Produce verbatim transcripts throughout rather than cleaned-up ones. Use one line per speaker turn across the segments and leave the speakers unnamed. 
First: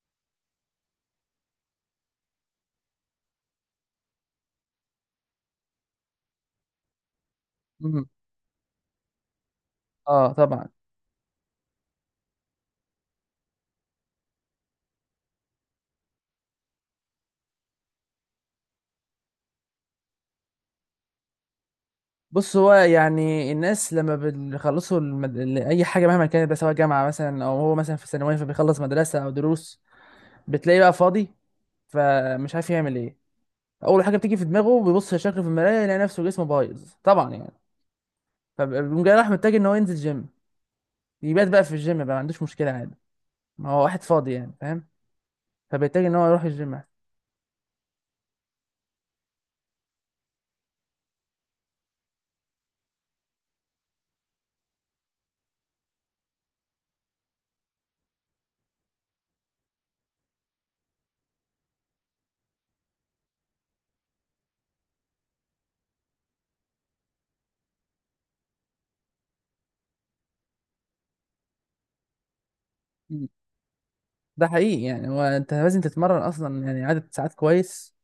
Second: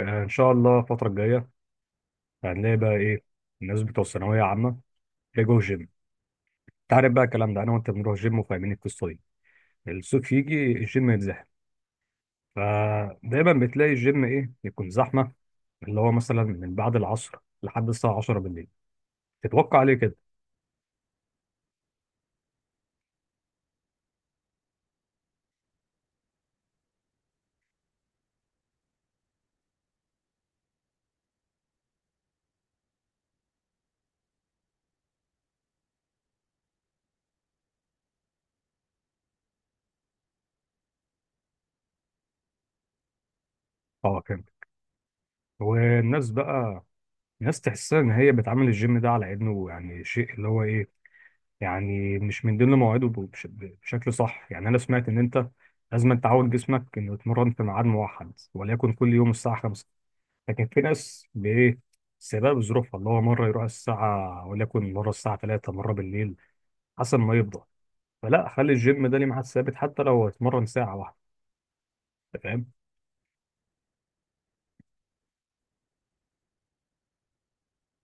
آه، ان شاء الله الفتره الجايه هنلاقي بقى ايه. الناس بتوع الثانويه عامه بيجوا الجيم. انت عارف بقى الكلام ده، انا وانت
مم.
بنروح الجيم وفاهمين القصه دي. الصيف
اه طبعا.
يجي الجيم يتزحم، فدايما بتلاقي الجيم ايه يكون زحمه، اللي هو مثلا من بعد العصر لحد الساعه عشرة بالليل. تتوقع ليه كده؟
بص، هو يعني الناس لما بيخلصوا المد... ال- اي حاجه مهما كانت بقى، سواء جامعه مثلا او هو مثلا في ثانويه فبيخلص مدرسه او دروس، بتلاقيه بقى فاضي، فمش عارف يعمل ايه. اول حاجه بتيجي في دماغه بيبص لشكله في المرايه، يلاقي نفسه جسمه بايظ طبعا يعني. فبيقوم جاي راح محتاج ان هو ينزل جيم، يبات بقى في الجيم بقى، ما عندوش مشكله عادي. ما هو واحد
اه
فاضي
فهمت.
يعني، فاهم؟ فبيحتاج ان هو
والناس
يروح الجيم.
بقى، ناس تحسها ان هي بتعامل الجيم ده على انه يعني شيء اللي هو ايه، يعني مش من ضمن مواعيده بش- بشكل صح. يعني انا سمعت ان انت لازم تعود جسمك انه يتمرن في ميعاد موحد، وليكن كل يوم الساعه الخامسة. لكن في ناس بايه، سبب ظروفها اللي هو مره يروح الساعه وليكن مره الساعه ثلاثة، مره بالليل، حسب ما يفضى. فلا، خلي الجيم ده ليه ميعاد ثابت حتى لو هيتمرن ساعه واحده. أنت فاهم.
مم. ده حقيقي يعني، هو انت لازم تتمرن اصلا يعني عدد ساعات كويس،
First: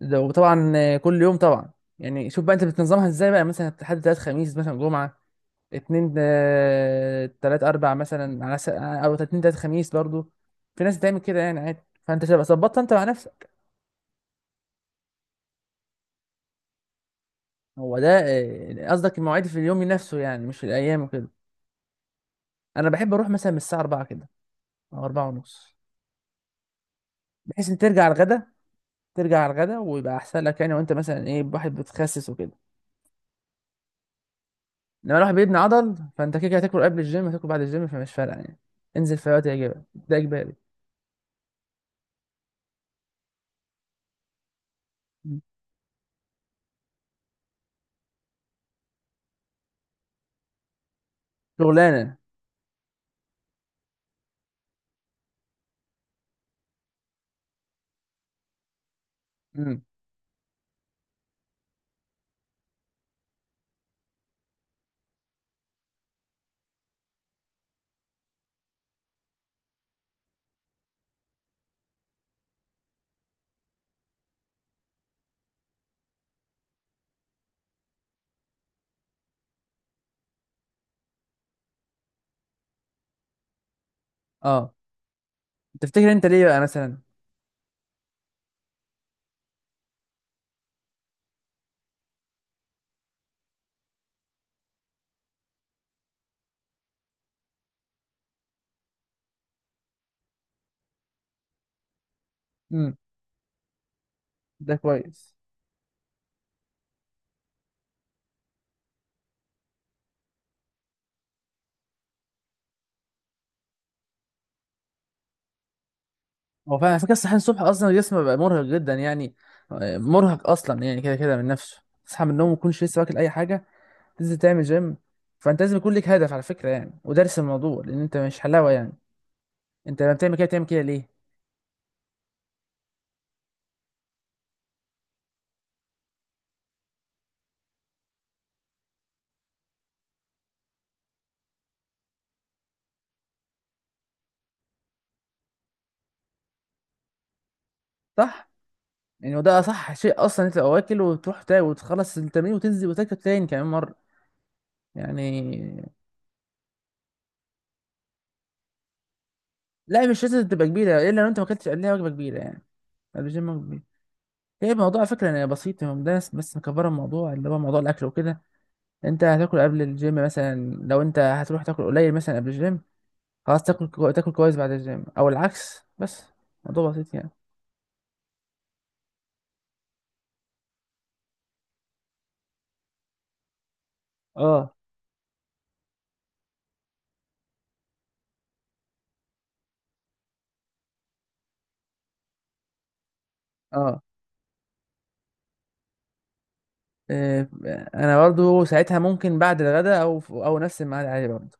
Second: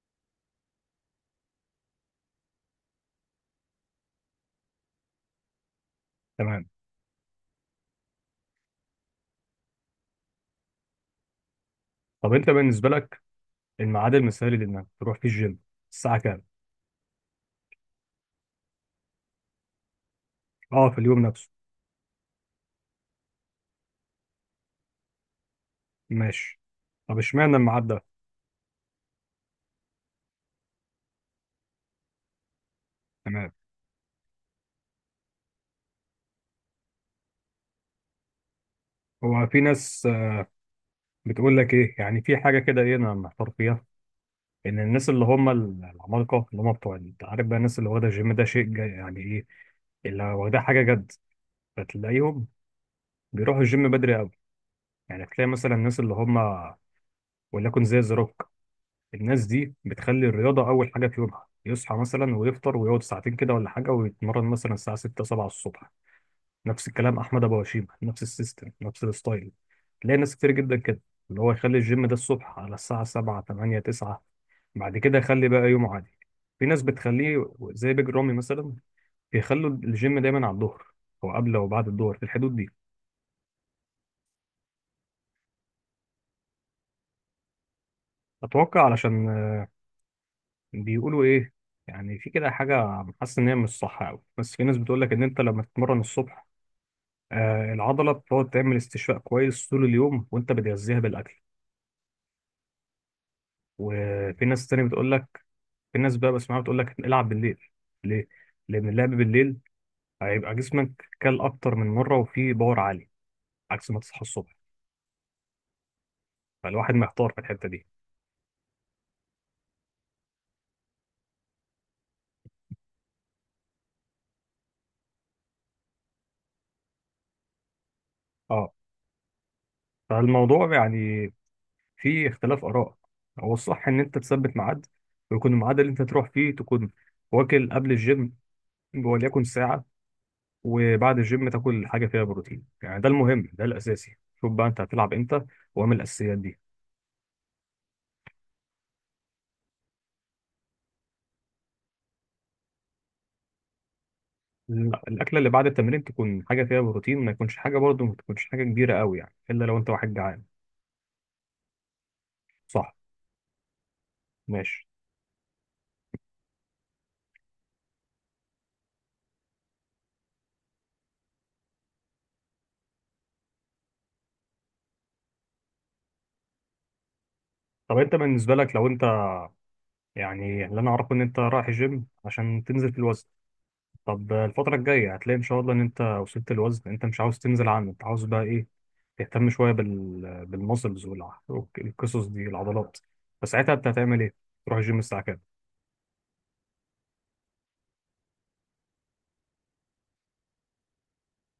ده وطبعا كل يوم طبعا. يعني شوف بقى انت بتنظمها ازاي بقى، مثلا حد تلات خميس مثلا جمعة، اتنين
تمام.
آه، تلات اربع، مثلا على س... او اتنين تلات خميس برضو. في ناس بتعمل كده يعني عادي، فانت
طب
تبقى
انت
ظبطها
بالنسبه
انت مع
لك،
نفسك.
الميعاد المثالي لانك تروح فيه الجيم الساعه كام؟
هو ده آه، قصدك المواعيد في اليوم نفسه يعني، مش
اه، في
الايام
اليوم
وكده؟
نفسه.
انا بحب اروح مثلا من الساعة أربعة كده او أربعة ونص،
ماشي، طب اشمعنى
بحيث ان
الميعاد ده؟
ترجع على الغدا. ترجع على الغدا ويبقى احسن لك يعني، وانت مثلا ايه، واحد بتخسس وكده.
تمام.
لما الواحد بيبني عضل فانت كده كده هتاكل قبل الجيم، هتاكل بعد الجيم، فمش فارقه يعني. انزل في أي
هو
وقت
في
يعجبك،
ناس
ده اجباري.
بتقول لك ايه، يعني في حاجه كده ايه انا محتار فيها، ان الناس اللي
مم.
هم ال- العمالقه اللي هم بتوع ال- انت عارف بقى، الناس اللي واخده الجيم ده شيء جا- يعني ايه، اللي واخداه حاجه جد.
شغلانه.
فتلاقيهم بيروحوا الجيم بدري قوي. يعني تلاقي مثلا الناس اللي هم وليكن زي زروك، الناس دي
امم.
بتخلي الرياضه اول حاجه في يومها. يصحى مثلا ويفطر ويقعد ساعتين كده ولا حاجه، ويتمرن مثلا الساعه ستة سبعة الصبح. نفس الكلام احمد ابو هشيمه، نفس السيستم نفس الستايل. تلاقي ناس كتير جدا كده اللي هو يخلي الجيم ده الصبح على الساعه سبعة ثمانية تسعة، بعد كده خلي بقى يوم عادي. في ناس بتخليه زي بيج رامي مثلا، بيخلوا الجيم دايما على الظهر، او قبل او بعد الظهر في الحدود دي.
اه. تفتكر انت ليه بقى مثلا؟
اتوقع علشان آه، بيقولوا ايه، يعني في كده حاجه حاسس ان هي مش صح قوي، بس في ناس بتقول لك ان انت لما تتمرن الصبح آه، العضله بتقعد تعمل استشفاء كويس طول اليوم وانت بتغذيها بالاكل.
امم.
وفي ناس
ده
تانية بتقول
كويس.
لك، في ناس بقى بسمعها بتقول لك العب بالليل. ليه؟ لان اللعب بالليل هيبقى جسمك كل اكتر من مره وفيه باور عالي، عكس ما تصحى الصبح.
هو فعلا
فالواحد
على فكره
محتار
الصحيان
في
الصبح
الحتة دي.
اصلا الجسم بيبقى مرهق جدا يعني. آه، مرهق اصلا يعني، كده كده من نفسه تصحى من النوم ما تكونش لسه واكل اي حاجه، تنزل تعمل جيم. فانت لازم يكون ليك هدف على فكره يعني، ودارس الموضوع، لان انت مش حلاوه
اه.
يعني. انت لما بتعمل كده بتعمل
فالموضوع
كده ليه؟
يعني فيه اختلاف آراء. هو الصح إن أنت تثبت ميعاد، ويكون الميعاد اللي أنت تروح فيه تكون واكل قبل الجيم، وليكن ساعة، وبعد الجيم تاكل حاجة فيها بروتين. يعني ده المهم، ده الأساسي. شوف بقى أنت هتلعب إمتى، واعمل الأساسيات دي.
صح، يعني وده اصح شيء اصلا، انت تبقى واكل وتروح تا- وتخلص التمرين وتنزل وتاكل تاني كمان مره
ال- الأكلة اللي بعد
يعني.
التمرين تكون حاجة فيها بروتين، ما يكونش حاجة، برضه ما تكونش حاجة كبيرة قوي يعني، إلا لو أنت
لا،
واحد
مش
جعان.
لازم تبقى كبيره، الا لو انت ما اكلتش قبلها وجبه كبيره يعني.
صح.
الجيم وجبه كبيره. هي
ماشي.
الموضوع على فكره يعني بسيط يعني، ده ناس بس مكبره الموضوع، اللي هو موضوع الاكل وكده. انت هتاكل قبل الجيم مثلا، لو انت هتروح تاكل قليل مثلا قبل الجيم، خلاص تاكل كو... تاكل كويس بعد الجيم، او العكس. بس موضوع بسيط يعني.
طب أنت بالنسبة لك لو أنت، يعني اللي أنا أعرفه إن أنت رايح الجيم عشان تنزل في الوزن، طب
اه.
الفترة الجاية هتلاقي إن شاء الله إن أنت وصلت الوزن أنت مش عاوز تنزل عنه، أنت عاوز بقى إيه؟ تهتم شوية بال بالمسلز والقصص دي، العضلات. فساعتها أنت
اه.
هتعمل إيه؟ تروح الجيم الساعة كام؟
إيه، انا برضو ساعتها ممكن بعد الغداء او او نفس الميعاد عادي برضو.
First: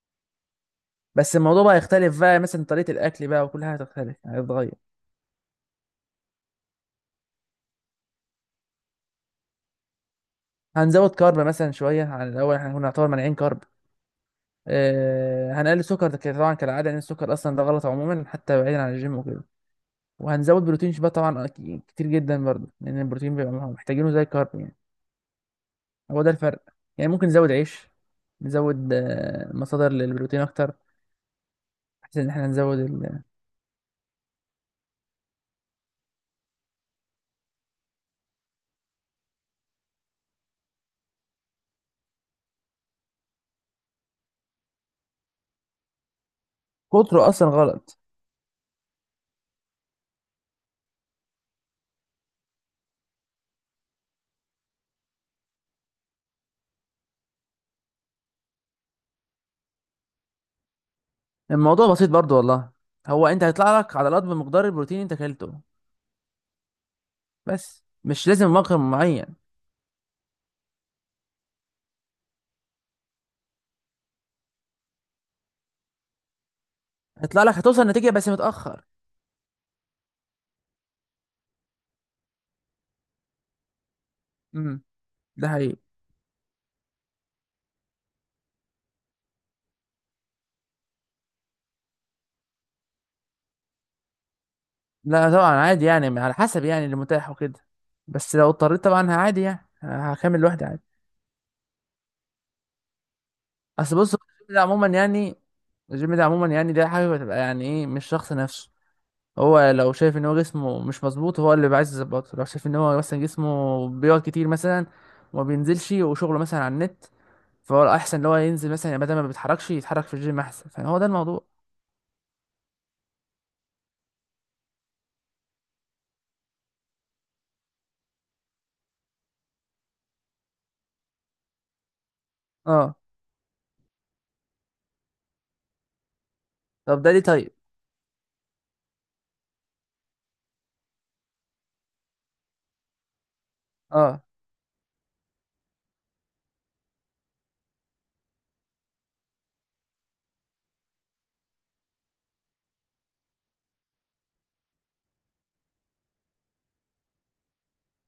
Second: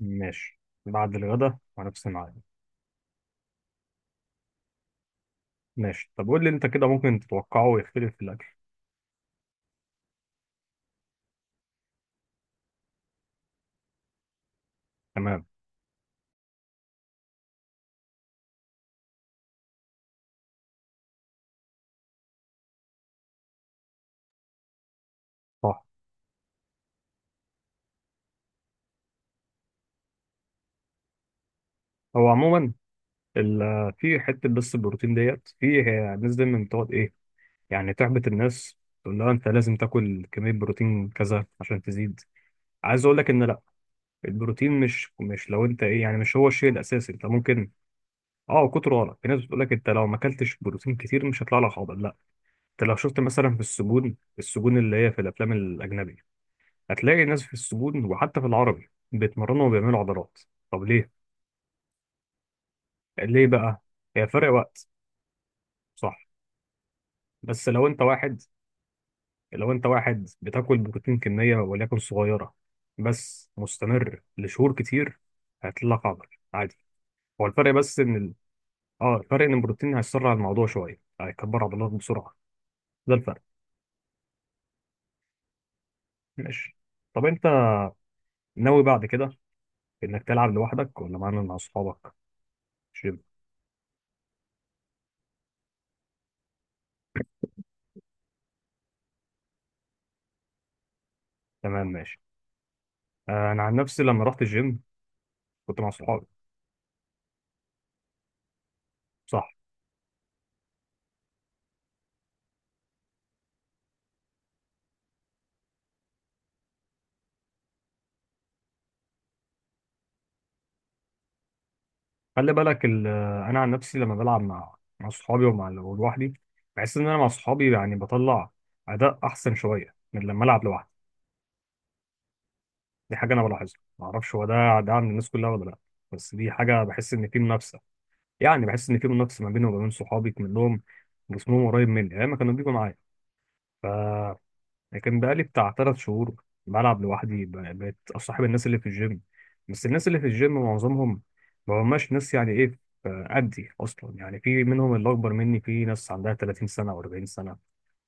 ماشي، بعد
بس
الغدا
الموضوع بقى
ونفس
يختلف بقى،
الميعاد.
مثلا طريقة الأكل بقى وكل حاجة هتختلف هتتغير.
ماشي، طب قول لي أنت كده ممكن تتوقعه يختلف في الأكل.
هنزود كارب مثلا شوية عن الأول، احنا كنا نعتبر مانعين كارب.
تمام.
آه، هنقلل سكر ده كده طبعا كالعادة، لأن السكر أصلا ده غلط عموما حتى بعيدا عن الجيم وكده. وهنزود بروتين بقى طبعا أكي- كتير جدا برضه، لأن البروتين بيبقى محتاجينه زي الكارب يعني.
صح.
هو ده الفرق. يعني ممكن نزود عيش، نزود آه، مصادر للبروتين أكتر، بحيث
هو
إن احنا
عموما
نزود ال-.
ال- في حتة بس، البروتين ديت، في ناس دايما بتقعد إيه، يعني تحبط الناس، تقول لها أنت لازم تاكل كمية بروتين كذا عشان تزيد. عايز أقول لك إن البروتين مش مش لو انت ايه، يعني مش هو الشيء الاساسي، انت
كتره أصلا
ممكن.
غلط.
اه، كتره غلط. في ناس بتقول لك انت لو ما اكلتش بروتين كتير مش هيطلع لك، حاضر لا، انت لو شفت مثلا في السجون، السجون اللي هي في الافلام الاجنبي، هتلاقي الناس في السجون وحتى في العربي بيتمرنوا وبيعملوا عضلات. طب ليه؟
الموضوع بسيط برضه والله، هو أنت
ليه
هيطلع
بقى؟
لك عضلات
هي فرق
بمقدار
وقت،
البروتين أنت أكلته.
صح، بس
بس
لو انت
مش
واحد،
لازم مقر معين.
لو انت واحد بتاكل بروتين كميه وليكن صغيره، بس مستمر لشهور كتير، هيطلع لك عضل عادي.
هيطلع
هو
لك،
الفرق
هتوصل
بس
نتيجة بس
ان،
متأخر.
اه الفرق ان البروتين هيسرع الموضوع شويه، هيكبر عضلات بسرعه، ده الفرق.
امم. ده حقيقي.
ماشي. طب انت ناوي بعد كده انك تلعب لوحدك، ولا معانا مع اصحابك جيم؟
لا طبعا عادي يعني، على حسب يعني اللي متاح وكده. بس لو اضطريت طبعا عادي يعني هكمل لوحدي عادي.
تمام ماشي. آه، انا عن
اصل
نفسي
بص
لما رحت
الجيم ده
الجيم
عموما يعني،
كنت مع
الجيم ده
اصحابي.
عموما يعني ده حاجة بتبقى يعني ايه، مش شخص نفسه.
صح.
هو لو شايف ان هو جسمه مش مظبوط، هو اللي بيبقى عايز يظبطه. لو شايف ان هو مثلا جسمه بيقعد كتير مثلا وما بينزلش، وشغله مثلا على النت، فهو الاحسن ان هو ينزل مثلا يعني، بدل ما بيتحركش يتحرك في الجيم احسن، فهو ده الموضوع.
خلي بالك ال- آه، انا عن نفسي لما بلعب مع مع اصحابي ومع لوحدي، بحس ان انا مع اصحابي يعني بطلع اداء احسن شويه من لما العب لوحدي.
اه.
دي حاجه انا بلاحظها، ما اعرفش هو ده ده عند الناس كلها ولا لا، بس دي حاجه
طب
بحس
ده ليه
ان في
طيب؟
منافسه. يعني بحس ان في منافسه ما بيني وما بين صحابي كلهم، جسمهم قريب مني ايام ما كانوا بيجوا معايا. ف،
اه.
لكن بقالي بتاع ثلاث شهور بلعب لوحدي، ب- بقيت اصاحب الناس اللي في الجيم، بس الناس اللي في الجيم معظمهم ما هماش ناس يعني ايه، آه، قدي اصلا. يعني في منهم اللي اكبر مني، في ناس عندها ثلاثين سنه و40 سنه.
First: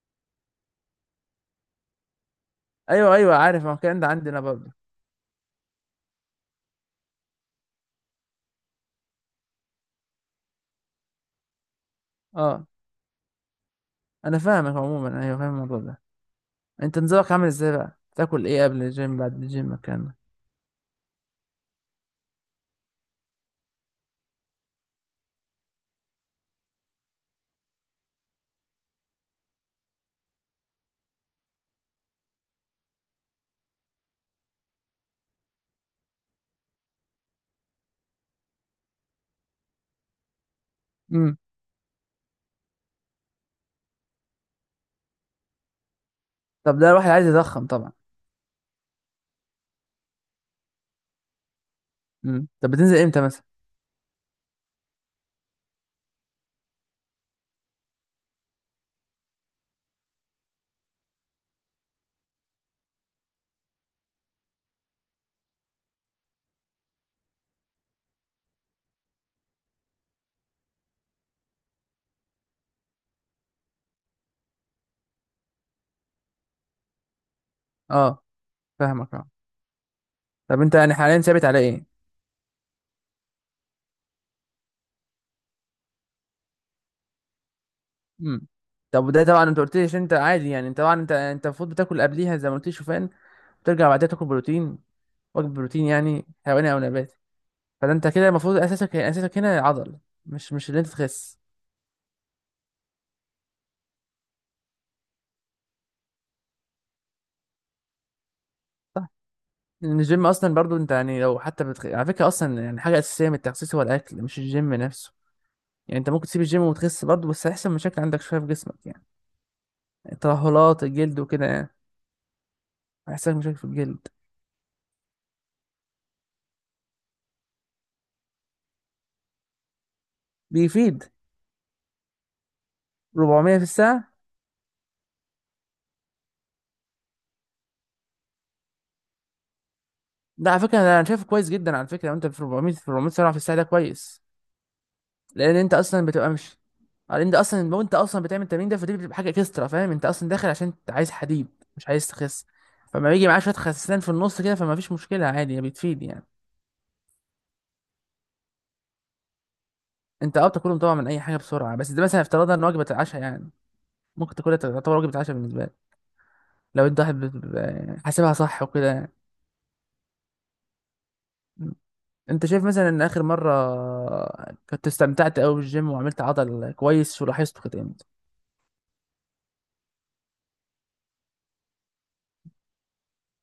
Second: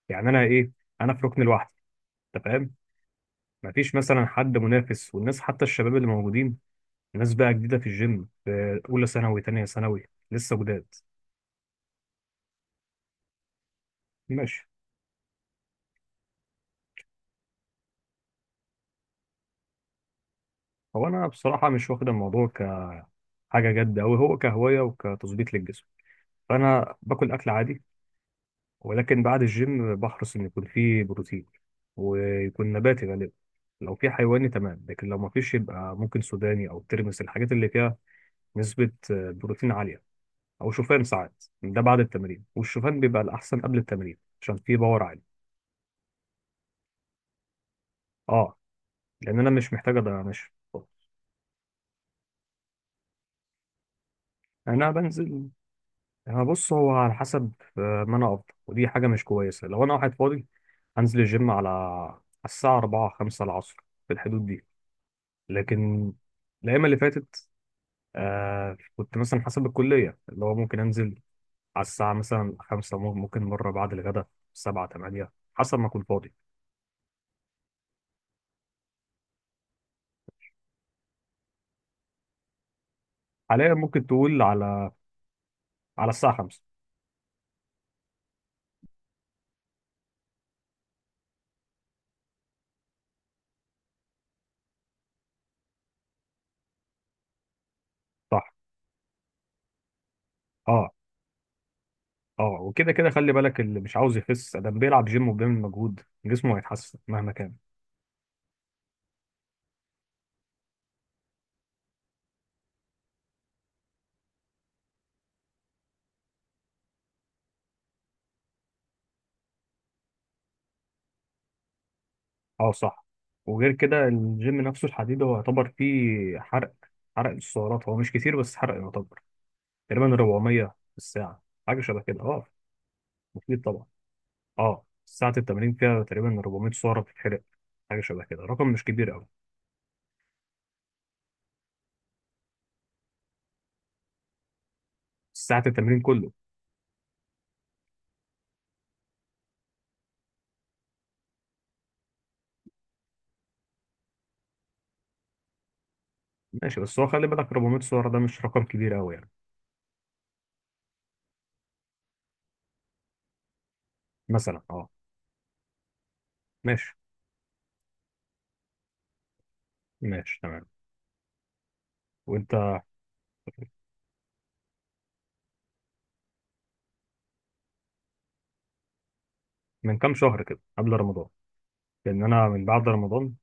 يعني انا ايه، انا في ركن لوحدي. انت فاهم،
ايوه ايوه عارف، ما هو
مفيش
الكلام ده
مثلا
عندنا
حد
برضه.
منافس. والناس حتى الشباب اللي موجودين، ناس بقى جديده في الجيم، في اولى ثانوي تانية ثانوي، لسه جداد.
اه، انا
ماشي.
فاهمك عموما، ايوه فاهم الموضوع ده. انت نظامك عامل ازاي بقى، بتاكل ايه قبل الجيم بعد الجيم الكلام ده؟
هو انا بصراحه مش واخد الموضوع كحاجه جد أوي، هو كهوايه وكتظبيط للجسم. فانا باكل اكل عادي، ولكن بعد الجيم بحرص ان يكون فيه بروتين، ويكون نباتي غالبا. لو في حيواني تمام، لكن لو ما فيش يبقى ممكن سوداني او ترمس، الحاجات اللي فيها نسبه بروتين عاليه. او شوفان
امم.
ساعات، ده بعد التمرين، والشوفان بيبقى الاحسن قبل التمرين عشان فيه باور عالي.
طب ده الواحد عايز يضخم طبعا.
اه، لان انا مش محتاج أضيع- مش.
امم. طب بتنزل امتى مثلا؟
انا بنزل، هو بص هو على حسب، آه، ما انا افضل، ودي حاجه مش كويسه، لو انا واحد فاضي هنزل الجيم على على الساعه اربعة خمسة العصر، في الحدود دي. لكن الايام اللي فاتت آه كنت مثلا حسب الكليه، اللي هو ممكن انزل على الساعه مثلا خمسة، ممكن مره بعد الغداء سبعة ثمانية، حسب ما اكون فاضي.
اه. فاهمك. اه. طب انت يعني حاليا ثابت على ايه؟
حاليا ممكن تقول على، على الساعه الخامسة.
امم. طب ده طبعا، انت قلت لي عشان انت عادي يعني، انت طبعا انت انت المفروض بتاكل قبليها زي ما قلت لي شوفان، وترجع بعدها تاكل بروتين، وجبه بروتين يعني حيواني او نباتي. فده انت كده
صح.
المفروض اساسك اساسك هنا عضل، مش مش اللي انت
اه.
تخس.
اه وكده كده خلي بالك، اللي مش عاوز يخس ده بيلعب جيم وبيعمل مجهود، جسمه هيتحسن مهما كان.
لأن الجيم اصلا برضو انت يعني لو حتى بتخ... على فكره اصلا يعني حاجه اساسيه من التخسيس هو الاكل، مش الجيم نفسه. يعني انت ممكن تسيب الجيم وتخس برضو، بس هيحصل مشاكل عندك شويه في جسمك يعني، ترهلات الجلد وكده يعني.
اه صح.
هيحصل لك مشاكل في
وغير كده
الجلد.
الجيم نفسه، الحديد هو يعتبر فيه حرق، حرق السعرات هو مش كتير بس حرق يعتبر، تقريبا اربعمائة في
بيفيد.
الساعة، حاجة شبه كده، اه،
أربعمائة
مفيد
في
طبعا.
الساعه.
اه، ساعة التمرين فيها تقريبا اربعمية سعرة بتتحرق، حاجة شبه كده، رقم مش كبير قوي.
ده على فكره انا شايفه كويس جدا على فكره، لو انت في أربعمية، في أربعمية سرعه في الساعه، ده كويس. لان
ساعة
انت
التمرين
اصلا بتبقى
كله.
مش، لان ده اصلا لو انت اصلا بتعمل التمرين ده، فدي بتبقى حاجه اكسترا، فاهم؟ انت اصلا داخل عشان انت عايز حديد، مش عايز تخس. فما بيجي معاه شويه خسسان في النص كده، فما فيش مشكله عادي، بتفيد يعني.
ماشي، بس هو خلي بالك اربعمية سعرة ده مش رقم كبير قوي يعني.
انت اه بتاكلهم طبعا من اي حاجه بسرعه، بس ده مثلا افترضنا ان وجبه العشاء يعني، ممكن تاكلها
مثلا اه.
تعتبر وجبه عشاء بالنسبه لك. لو
ماشي.
انت واحد بت- بت- حاسبها صح وكده يعني.
ماشي تمام.
انت
وانت،
شايف مثلا ان اخر مره كنت استمتعت قوي بالجيم وعملت عضل كويس ولاحظته كده امتى؟
من كام شهر كده قبل رمضان، لان انا من بعد رمضان،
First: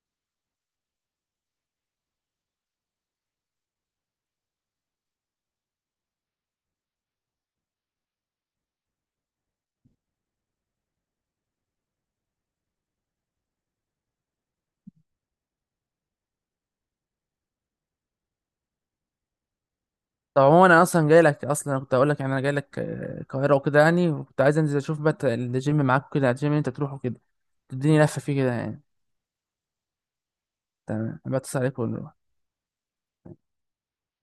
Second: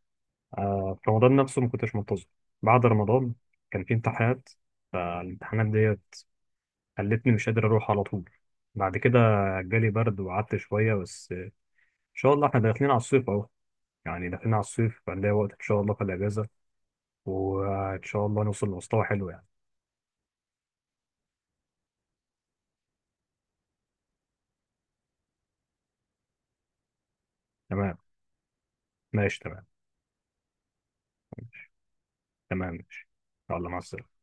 آه، في رمضان نفسه ما كنتش منتظم. بعد رمضان كان في امتحانات، فالامتحانات ديت خلتني مش قادر اروح على طول. بعد كده جالي برد وقعدت شوية، بس ان شاء الله احنا داخلين على الصيف اهو، يعني داخلين على الصيف فنلاقي وقت ان شاء الله في الاجازة، وان شاء الله نوصل لمستوى حلو يعني.
طب عموما انا اصلا جاي لك، اصلا كنت اقول لك يعني انا جاي لك آه، القاهره وكده يعني، وكنت عايز انزل اشوف بقى الجيم معاك كده، الجيم اللي انت بتروحه كده،
تمام.
تديني لفه فيه كده يعني.
ماشي. تمام.
تمام، بتصل عليك ونروح.
تمام ماشي. يلا، مع السلامة.